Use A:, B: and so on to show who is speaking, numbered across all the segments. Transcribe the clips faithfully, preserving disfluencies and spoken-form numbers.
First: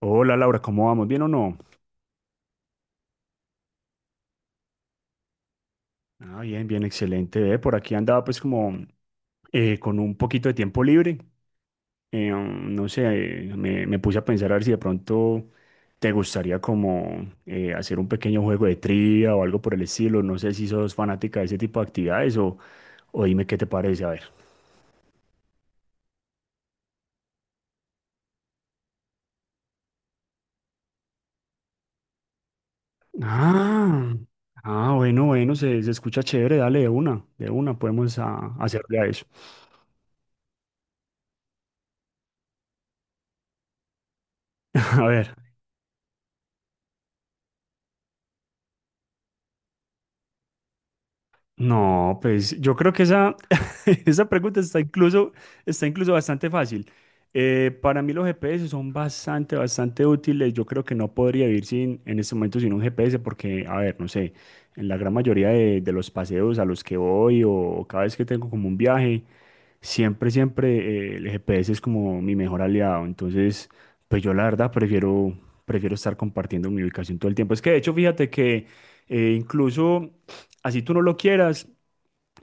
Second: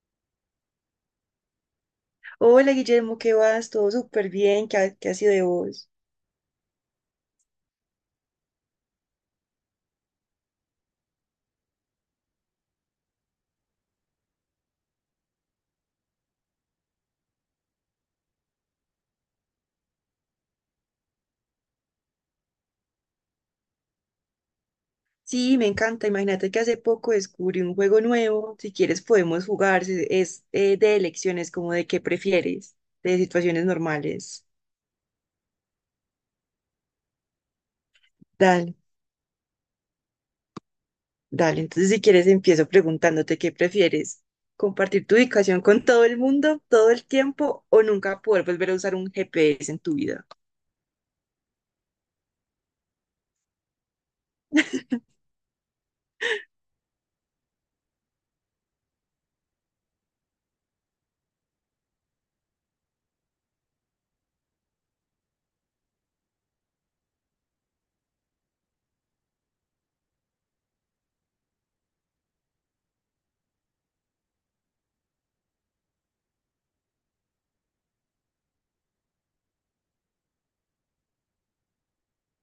A: Hola Laura, ¿cómo vamos? ¿Bien o no?
B: Hola Guillermo, ¿qué vas? Todo súper bien, ¿qué ha, ¿qué ha sido de vos?
A: Ah, bien, bien, excelente. Ve, por aquí andaba pues como eh, con un poquito de tiempo libre. Eh, um, no sé, eh, me, me puse a pensar a ver si de pronto te gustaría como eh, hacer un pequeño juego de trivia o algo por el estilo. No sé si sos fanática de ese tipo de actividades o, o dime qué te parece, a ver.
B: Sí, me encanta. Imagínate que hace poco descubrí un juego nuevo. Si quieres podemos jugar. se- Es eh, de elecciones, como de qué prefieres, de situaciones
A: Ah,
B: normales.
A: ah, bueno, bueno, se, se escucha chévere, dale de una, de una, podemos ah,
B: Dale,
A: hacerle a eso.
B: dale. Entonces si quieres empiezo preguntándote qué prefieres. ¿Compartir
A: A
B: tu
A: ver,
B: ubicación con todo el mundo todo el tiempo o nunca poder volver a usar un G P S en tu vida?
A: no, pues yo creo que esa, esa pregunta está incluso, está incluso bastante fácil. Eh, para mí los G P S son bastante, bastante útiles. Yo creo que no podría vivir sin, en este momento sin un G P S porque, a ver, no sé, en la gran mayoría de, de los paseos a los que voy o, o cada vez que tengo como un viaje, siempre, siempre eh, el G P S es como mi mejor aliado. Entonces, pues yo la verdad prefiero, prefiero estar compartiendo mi ubicación todo el tiempo. Es que de hecho, fíjate que eh, incluso así tú no lo quieras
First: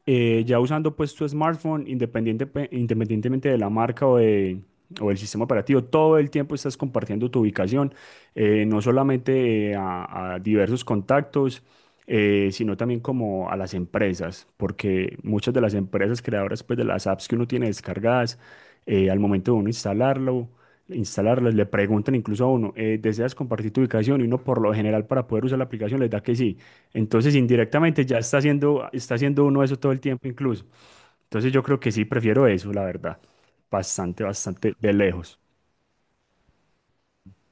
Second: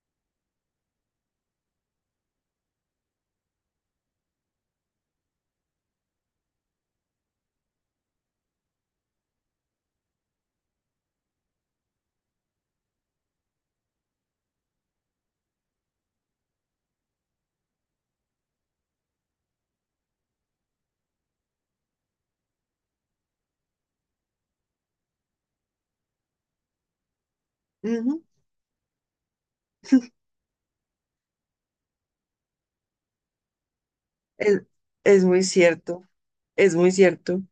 A: eh, ya usando pues tu smartphone, independiente, independientemente de la marca o de, o el sistema operativo, todo el tiempo estás compartiendo tu ubicación, eh, no solamente eh, a, a diversos contactos, eh, sino también como a las empresas, porque muchas de las empresas creadoras pues de las apps que uno tiene descargadas, eh, al momento de uno instalarlo, instalarlas, le preguntan incluso a uno, eh, ¿deseas compartir tu ubicación? Y uno por lo general para poder usar la aplicación les da que sí. Entonces, indirectamente ya
B: Ujú.
A: está haciendo, está haciendo uno eso todo el tiempo incluso. Entonces, yo creo que sí prefiero eso, la verdad. Bastante,
B: Es,
A: bastante de
B: es
A: lejos.
B: muy cierto, es muy cierto.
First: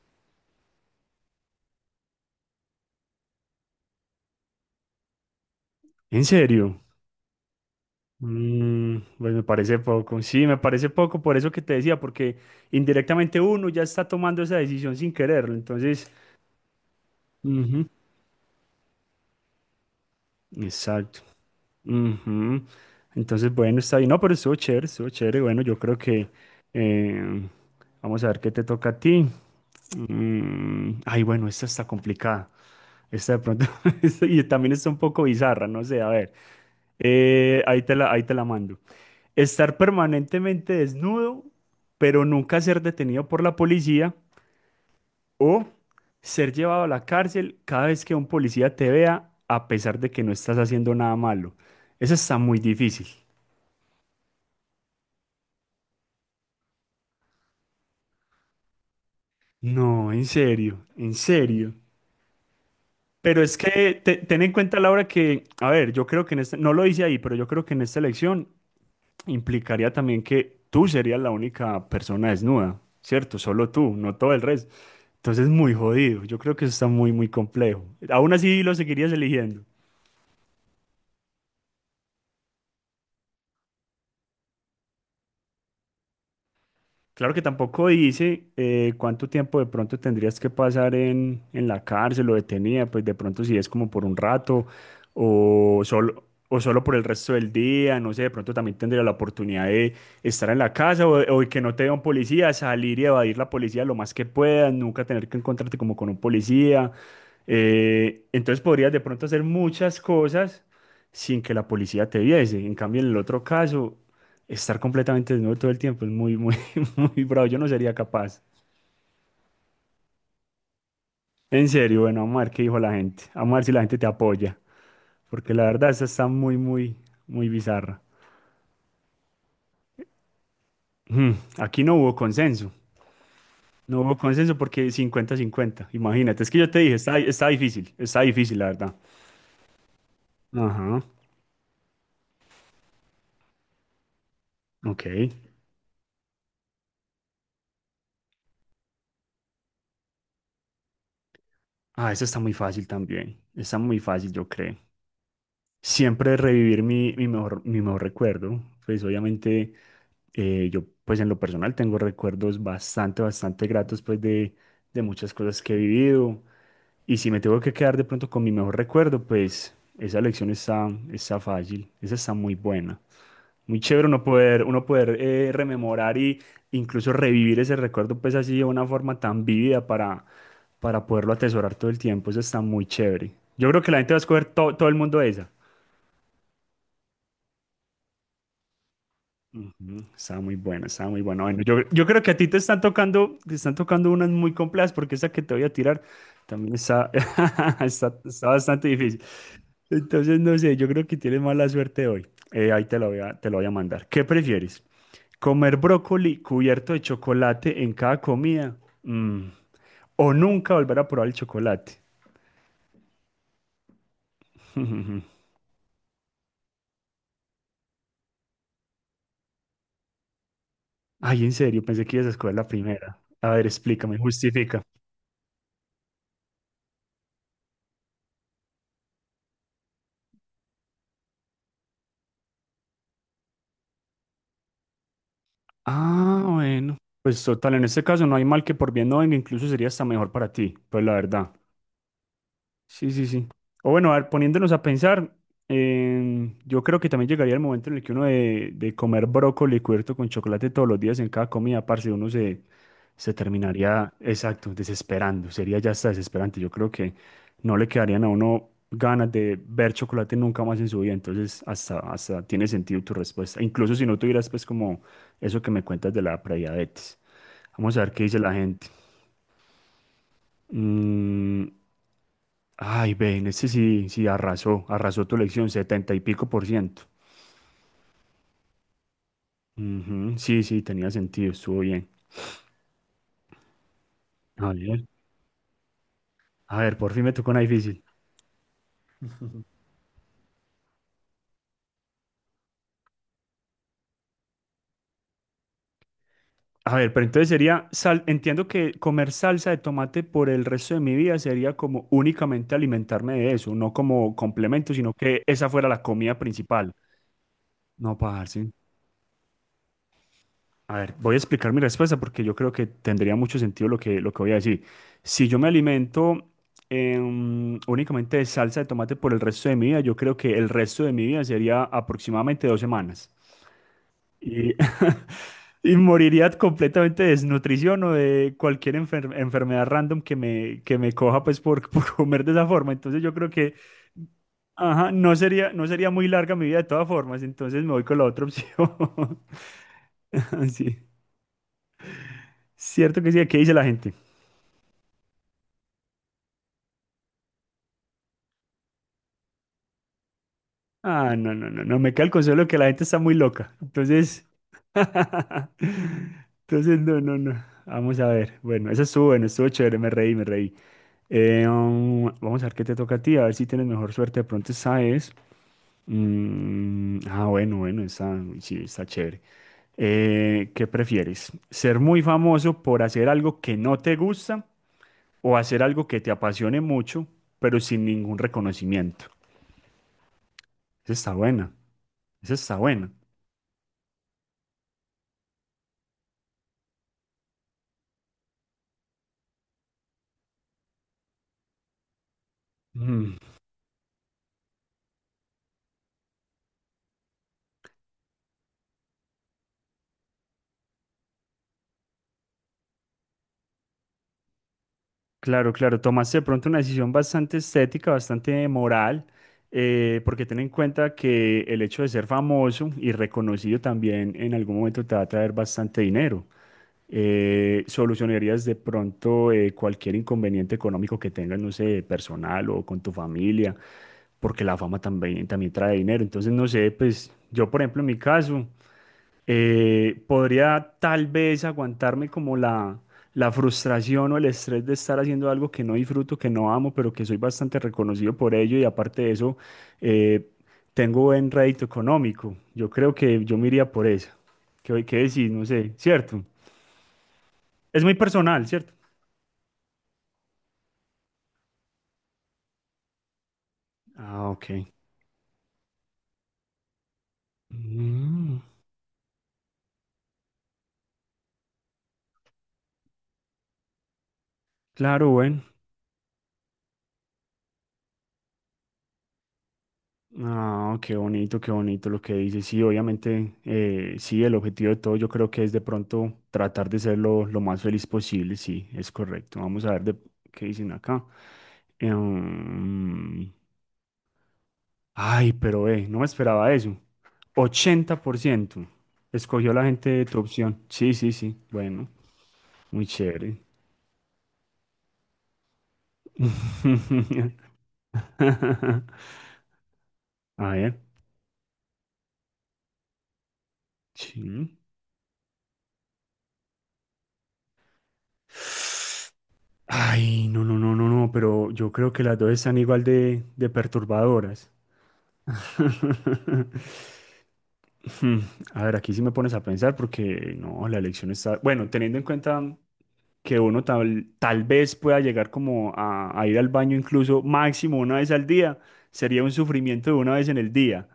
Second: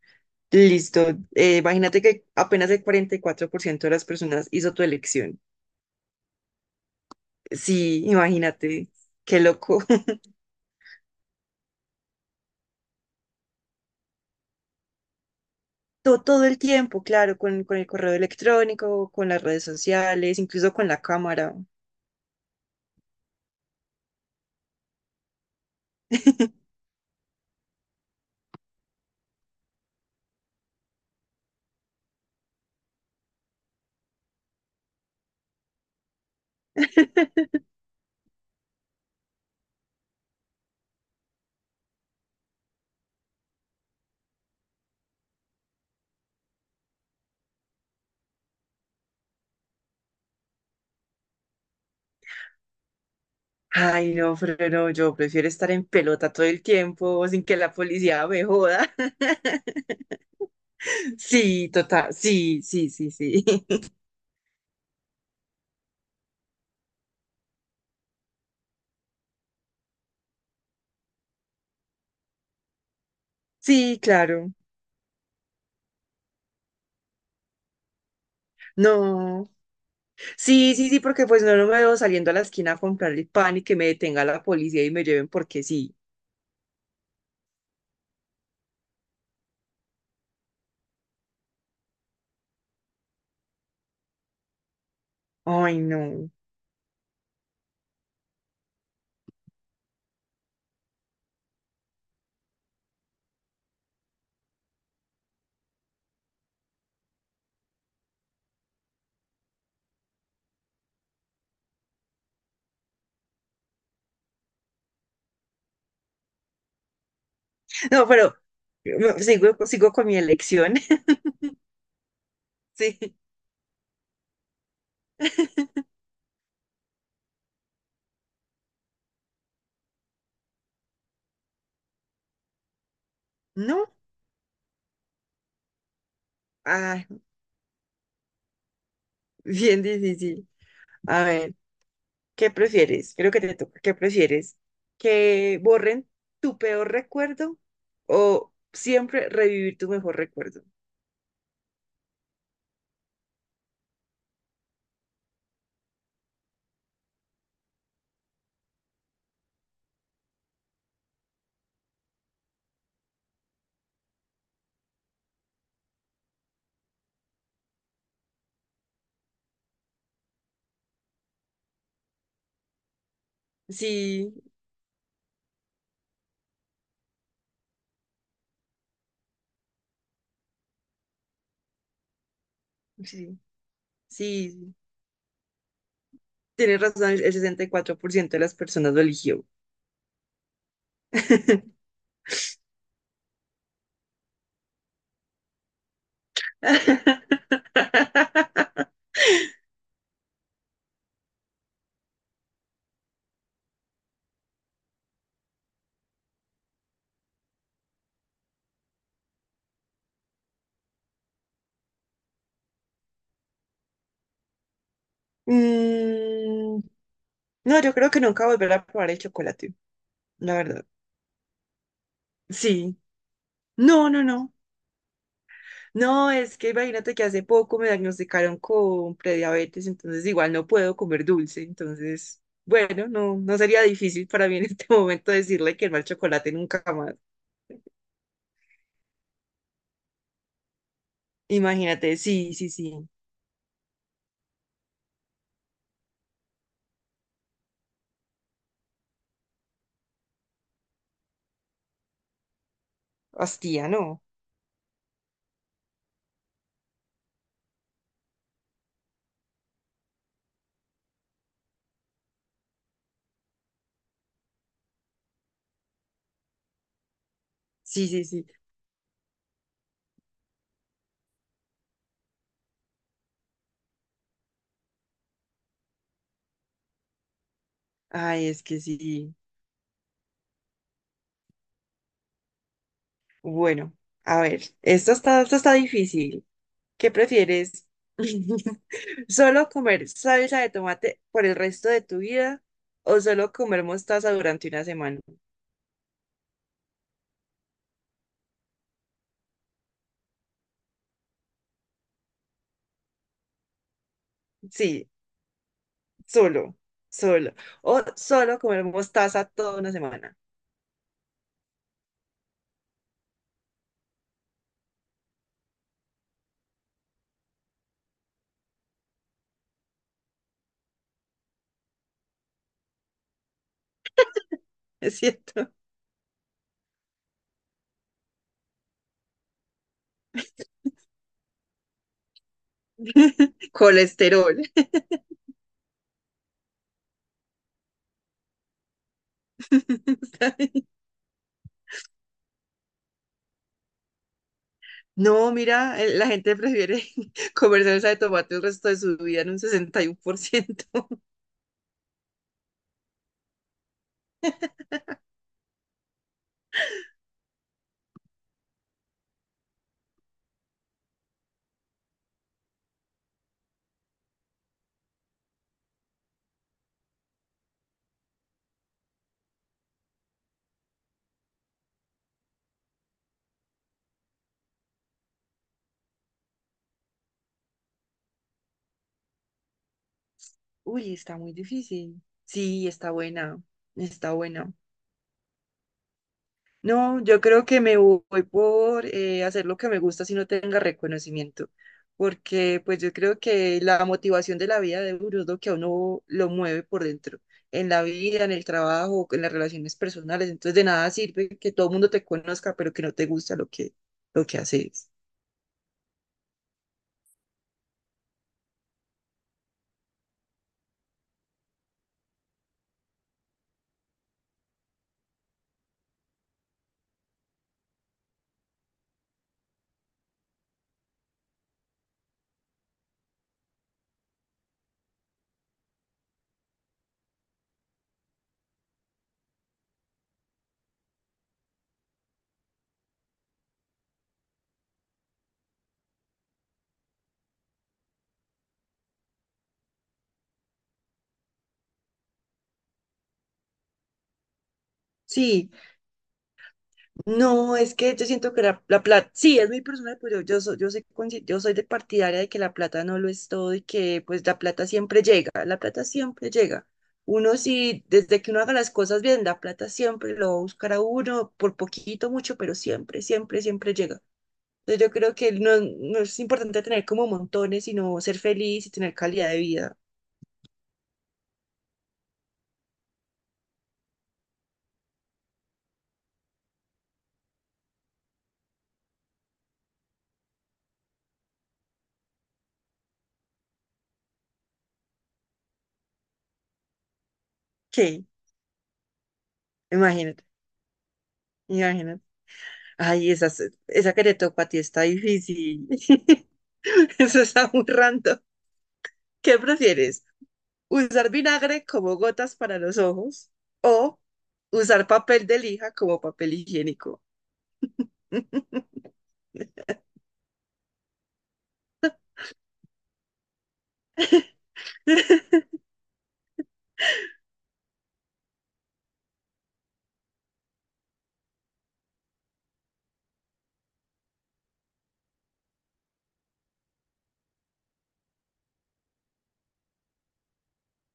B: Listo. Eh, imagínate que apenas el cuarenta y cuatro por ciento de las personas hizo tu elección.
A: ¿En serio?
B: Sí, imagínate.
A: Mm, pues
B: Qué
A: me parece
B: loco.
A: poco. Sí, me parece poco por eso que te decía, porque indirectamente uno ya está tomando esa decisión sin quererlo. Entonces,
B: todo Todo, el tiempo, claro, con, con el
A: ujú,
B: correo electrónico, con las redes sociales, incluso con la
A: exacto.
B: cámara.
A: Ujú. Entonces, bueno, está bien. No, pero estuvo chévere, estuvo chévere. Bueno, yo creo que eh, vamos a ver qué te toca a ti. Mm, ay, bueno, esta está complicada. Esta de pronto, y también está un poco bizarra, no sé, a ver, eh, ahí te la, ahí te la mando. Estar permanentemente desnudo, pero nunca ser detenido por la policía o ser llevado a la cárcel cada vez que un policía te vea, a pesar de que no estás haciendo nada malo. Eso está muy difícil.
B: Ay, no, pero no, yo prefiero estar en pelota todo el tiempo sin que la policía me joda.
A: No, en serio, en
B: Sí,
A: serio.
B: total. Sí, sí, sí,
A: Pero
B: sí.
A: es que te- ten en cuenta, Laura, que, a ver, yo creo que en esta, no lo hice ahí, pero yo creo que en esta elección implicaría también que tú serías la única persona desnuda, ¿cierto? Solo tú,
B: Sí,
A: no todo el
B: claro.
A: resto. Entonces, muy jodido. Yo creo que eso está muy, muy complejo. Aún así lo seguirías
B: No.
A: eligiendo.
B: Sí, sí, sí, porque pues no, no me veo saliendo a la esquina a comprar el pan y que me detenga la policía y me lleven porque sí.
A: Claro que tampoco dice eh, cuánto tiempo de pronto tendrías que pasar en, en la cárcel o detenida, pues de pronto si es como por un rato
B: Ay,
A: o solo,
B: no.
A: o solo por el resto del día, no sé, de pronto también tendría la oportunidad de estar en la casa o, o que no te vea un policía, salir y evadir la policía lo más que puedas, nunca tener que encontrarte como con un policía. Eh, entonces podrías de pronto hacer muchas cosas sin que la policía te viese. En cambio, en el otro caso, estar completamente desnudo todo el tiempo es muy, muy... Muy bravo, yo no sería
B: No, pero
A: capaz.
B: no, sigo, sigo con mi elección.
A: En serio, bueno, vamos a ver qué dijo la
B: Sí.
A: gente. Vamos a ver si la gente te apoya. Porque la verdad, esa está muy, muy, muy bizarra. Mm, aquí no hubo consenso.
B: No.
A: No hubo consenso porque cincuenta-cincuenta. Imagínate, es que yo te dije,
B: Ah,
A: está, está difícil. Está difícil, la verdad.
B: bien difícil.
A: Ajá,
B: A ver, ¿qué prefieres? Creo que te toca. ¿Qué prefieres?
A: ok.
B: ¿Que borren tu peor recuerdo o siempre revivir tu mejor recuerdo?
A: Ah, eso está muy fácil también. Está muy fácil, yo creo. Siempre revivir mi, mi mejor, mi mejor recuerdo. Pues obviamente eh, yo pues en lo personal tengo recuerdos bastante, bastante gratos pues de, de muchas cosas que he vivido. Y si me tengo que quedar de pronto con mi mejor recuerdo, pues esa elección está, está fácil, esa está muy buena. Muy chévere uno
B: Sí,
A: poder, uno poder eh, rememorar y incluso revivir ese recuerdo pues así de una forma tan vívida para, para poderlo atesorar todo el tiempo. Eso está muy
B: sí,
A: chévere.
B: sí.
A: Yo creo que la gente va a escoger
B: Sí,
A: to- todo el mundo esa.
B: tienes razón, el sesenta y cuatro por ciento de las personas lo eligió.
A: Ujú, estaba muy bueno, estaba muy bueno. Bueno, yo, yo creo que a ti te están tocando, te están tocando unas muy complejas porque esa que te voy a tirar también está, está, está bastante difícil. Entonces, no sé, yo creo que tienes mala suerte hoy. Eh, ahí te lo voy a, te lo voy a mandar. ¿Qué prefieres? ¿Comer brócoli cubierto de chocolate en cada comida? Mm. ¿O nunca volver a probar el chocolate?
B: Mm, no, yo creo que nunca volveré a probar el chocolate, la verdad.
A: Ay, en serio, pensé que ibas a escoger la
B: Sí.
A: primera. A ver,
B: No,
A: explícame,
B: no, no.
A: justifica.
B: No, es que imagínate que hace poco me diagnosticaron con prediabetes, entonces igual no puedo comer dulce, entonces, bueno, no, no sería difícil para mí en este momento decirle que no al
A: Ah,
B: chocolate nunca
A: bueno.
B: más.
A: Pues total, en este caso no hay mal que por bien no venga, incluso sería hasta mejor para ti, pues la verdad.
B: Imagínate, sí, sí, sí.
A: Sí, sí, sí. O bueno, a ver, poniéndonos a pensar, em, yo creo que también llegaría el momento en el que uno de, de comer brócoli cubierto con chocolate todos los días en cada comida, parce, uno se, se
B: Hostia,
A: terminaría,
B: no.
A: exacto, desesperando, sería ya hasta desesperante. Yo creo que no le quedarían a uno ganas de ver chocolate nunca más en su vida, entonces hasta, hasta tiene sentido tu respuesta, incluso si no tuvieras pues como eso que me cuentas de la prediabetes. Vamos a
B: Sí,
A: ver qué
B: sí,
A: dice
B: sí.
A: la gente. Mm, ay, ven, este sí, sí arrasó, arrasó tu elección, setenta y pico por ciento.
B: Ay, es que sí.
A: Ujú, sí, sí, tenía sentido, estuvo bien.
B: Bueno, a ver,
A: A ver,
B: esto está, esto está difícil.
A: a ver,
B: ¿Qué
A: por fin me tocó una
B: prefieres?
A: difícil.
B: ¿Solo comer salsa de tomate por el resto de tu vida o solo comer mostaza durante una semana?
A: A ver, pero entonces sería, sal, entiendo que comer salsa de tomate por el resto de mi vida sería como únicamente alimentarme de eso, no como complemento,
B: Sí,
A: sino que esa fuera la comida
B: solo,
A: principal.
B: solo. O
A: No,
B: solo
A: parce.
B: comer mostaza toda una semana.
A: A ver, voy a explicar mi respuesta porque yo creo que tendría mucho sentido lo que, lo que voy a decir. Si yo me alimento em, únicamente de salsa de tomate por el resto de mi vida, yo creo que el resto de mi vida sería aproximadamente dos semanas. Y,
B: ¿Es cierto?
A: y moriría completamente de desnutrición o de cualquier enfer- enfermedad random que me, que me coja pues por, por comer de esa forma. Entonces yo creo que
B: Colesterol.
A: ajá, no sería, no sería muy larga mi vida de todas formas, entonces me voy con la otra opción.
B: Está bien.
A: Sí. Cierto que sí, ¿qué dice la gente?
B: No, mira, eh, la gente prefiere comer salsa de tomate el resto de su vida en un sesenta y uno por ciento.
A: Ah, no, no, no, no, me cae el consuelo de que la gente está muy loca. Entonces, entonces, no, no, no. Vamos a ver. Bueno, eso estuvo bueno, estuvo chévere, me reí, me reí. Eh, um, vamos a ver qué te toca a ti, a ver si tienes mejor suerte. De pronto, ¿sabes? Mm, ah, bueno, bueno, está, uy, sí, está chévere. Eh, ¿qué prefieres? ¿Ser muy famoso por hacer algo que no te gusta o hacer algo que te apasione mucho, pero sin ningún reconocimiento? Esa
B: Uy,
A: está
B: está muy
A: buena.
B: difícil.
A: Eso está
B: Sí, está
A: bueno.
B: buena, está buena. No, yo creo que me voy por eh, hacer lo que me gusta si no tenga reconocimiento, porque pues yo
A: Mm.
B: creo que la motivación de la vida de uno es lo que a uno lo mueve por dentro, en la vida, en el trabajo, en las relaciones personales, entonces de nada sirve que todo el mundo te conozca, pero que no te gusta lo que, lo que haces.
A: Claro, claro, tomaste de pronto una decisión bastante estética, bastante moral, eh, porque ten en cuenta que el hecho de ser famoso y reconocido también en algún momento te va a traer bastante dinero. Eh, solucionarías de pronto eh, cualquier inconveniente económico que tengas, no sé, personal o con tu familia, porque la fama también, también trae dinero. Entonces, no sé, pues yo, por ejemplo, en mi caso. Eh, podría tal vez aguantarme como la, la frustración o el estrés de estar haciendo algo que no disfruto, que no amo, pero que soy bastante reconocido por ello y aparte de eso, eh, tengo buen rédito económico. Yo creo que yo me iría por eso. ¿Qué, qué decís? No
B: Sí.
A: sé, ¿cierto?
B: No, es
A: Es muy
B: que yo siento que
A: personal,
B: la,
A: ¿cierto?
B: la plata, sí, es muy personal, pero yo, soy, yo, soy, consci- yo soy de partidaria de que la plata no lo es todo y que pues
A: Ah,
B: la
A: ok.
B: plata siempre llega, la plata siempre llega. Uno sí, desde que
A: Mm,
B: uno haga las cosas bien, la plata siempre lo va a buscar a uno, por poquito, mucho, pero siempre, siempre, siempre llega. Entonces yo
A: claro,
B: creo que
A: bueno.
B: no, no es importante tener como montones, sino ser feliz y tener calidad de vida.
A: Ah, qué bonito, qué bonito lo que dices. Sí, obviamente, eh, sí, el objetivo de todo yo creo que es de pronto tratar de ser lo, lo más feliz posible. Sí, es correcto. Vamos a ver de, qué dicen acá. Em, Ay, pero eh, no me esperaba eso. Ochenta
B: Sí,
A: por ciento escogió la gente de tu
B: imagínate.
A: opción. Sí, sí, sí. Bueno,
B: Imagínate.
A: muy
B: Ay, esa,
A: chévere.
B: esa que te tocó a ti está difícil. Eso está muy random. ¿Qué prefieres?
A: A ver,
B: ¿Usar vinagre como gotas para los ojos o
A: sí.
B: usar papel de lija como papel higiénico?
A: Ay, no, no, no, no, no, pero yo creo que las dos están igual de, de perturbadoras. Hmm, a ver, aquí sí me pones a pensar porque no, la elección está... Bueno, teniendo en cuenta que uno tal, tal vez pueda llegar como a, a ir al baño incluso máximo una vez al día, sería un sufrimiento de una vez en el día.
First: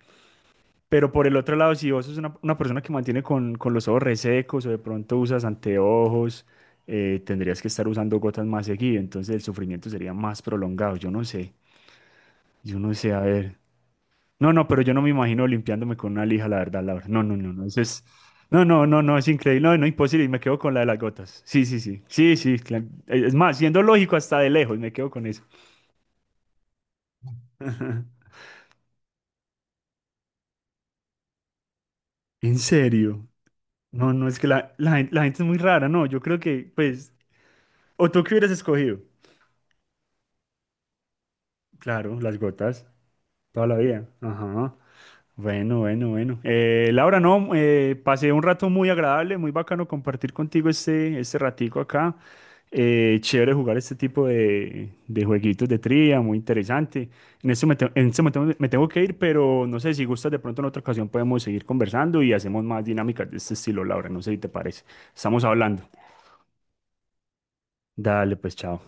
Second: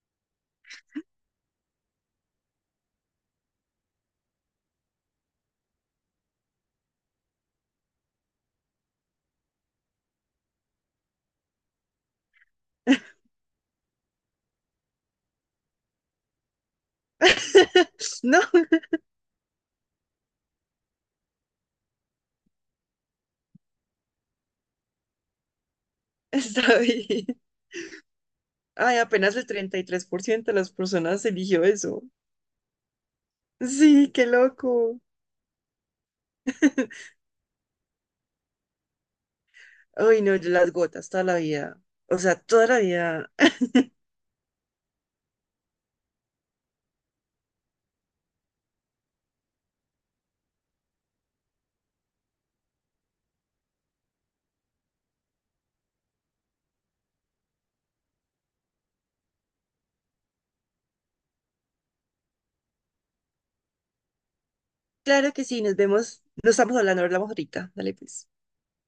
A: Pero por el otro lado, si vos sos una, una persona que mantiene con, con los ojos resecos o de pronto usas anteojos, eh, tendrías que estar usando gotas más seguido, entonces el sufrimiento sería más prolongado. Yo no sé, yo no sé, a ver. No, no, pero yo no me imagino limpiándome con una lija, la verdad, Laura. No, no, no, no, eso es.
B: No,
A: No, no, no, no, es increíble, no, no, imposible, y me quedo con la de las gotas. Sí, sí, sí, sí, sí, cla- es más, siendo lógico hasta de lejos, me quedo con eso.
B: está bien. Ay, apenas el treinta y tres por ciento de las personas eligió eso.
A: ¿En serio?
B: Sí,
A: No,
B: qué
A: no, es que la, la,
B: loco.
A: gen- la gente es muy rara, no, yo creo que, pues, ¿o tú qué hubieras escogido?
B: Ay, no, yo las gotas toda la vida.
A: Claro,
B: O sea,
A: las
B: toda la
A: gotas,
B: vida.
A: toda la vida. Ajá. Bueno, bueno, bueno. Eh, Laura, no, eh, pasé un rato muy agradable, muy bacano compartir contigo este, este ratico acá. Eh, chévere jugar este tipo de, de jueguitos de trivia, muy interesante. En este, momento- en este momento me tengo que ir, pero no sé si gustas, de pronto en otra ocasión podemos seguir conversando y hacemos más dinámicas de este estilo, Laura. No sé si te parece.
B: Claro
A: Estamos
B: que sí, nos
A: hablando.
B: vemos. No estamos hablando, hablamos ahorita. Dale, pues.
A: Dale, pues, chao.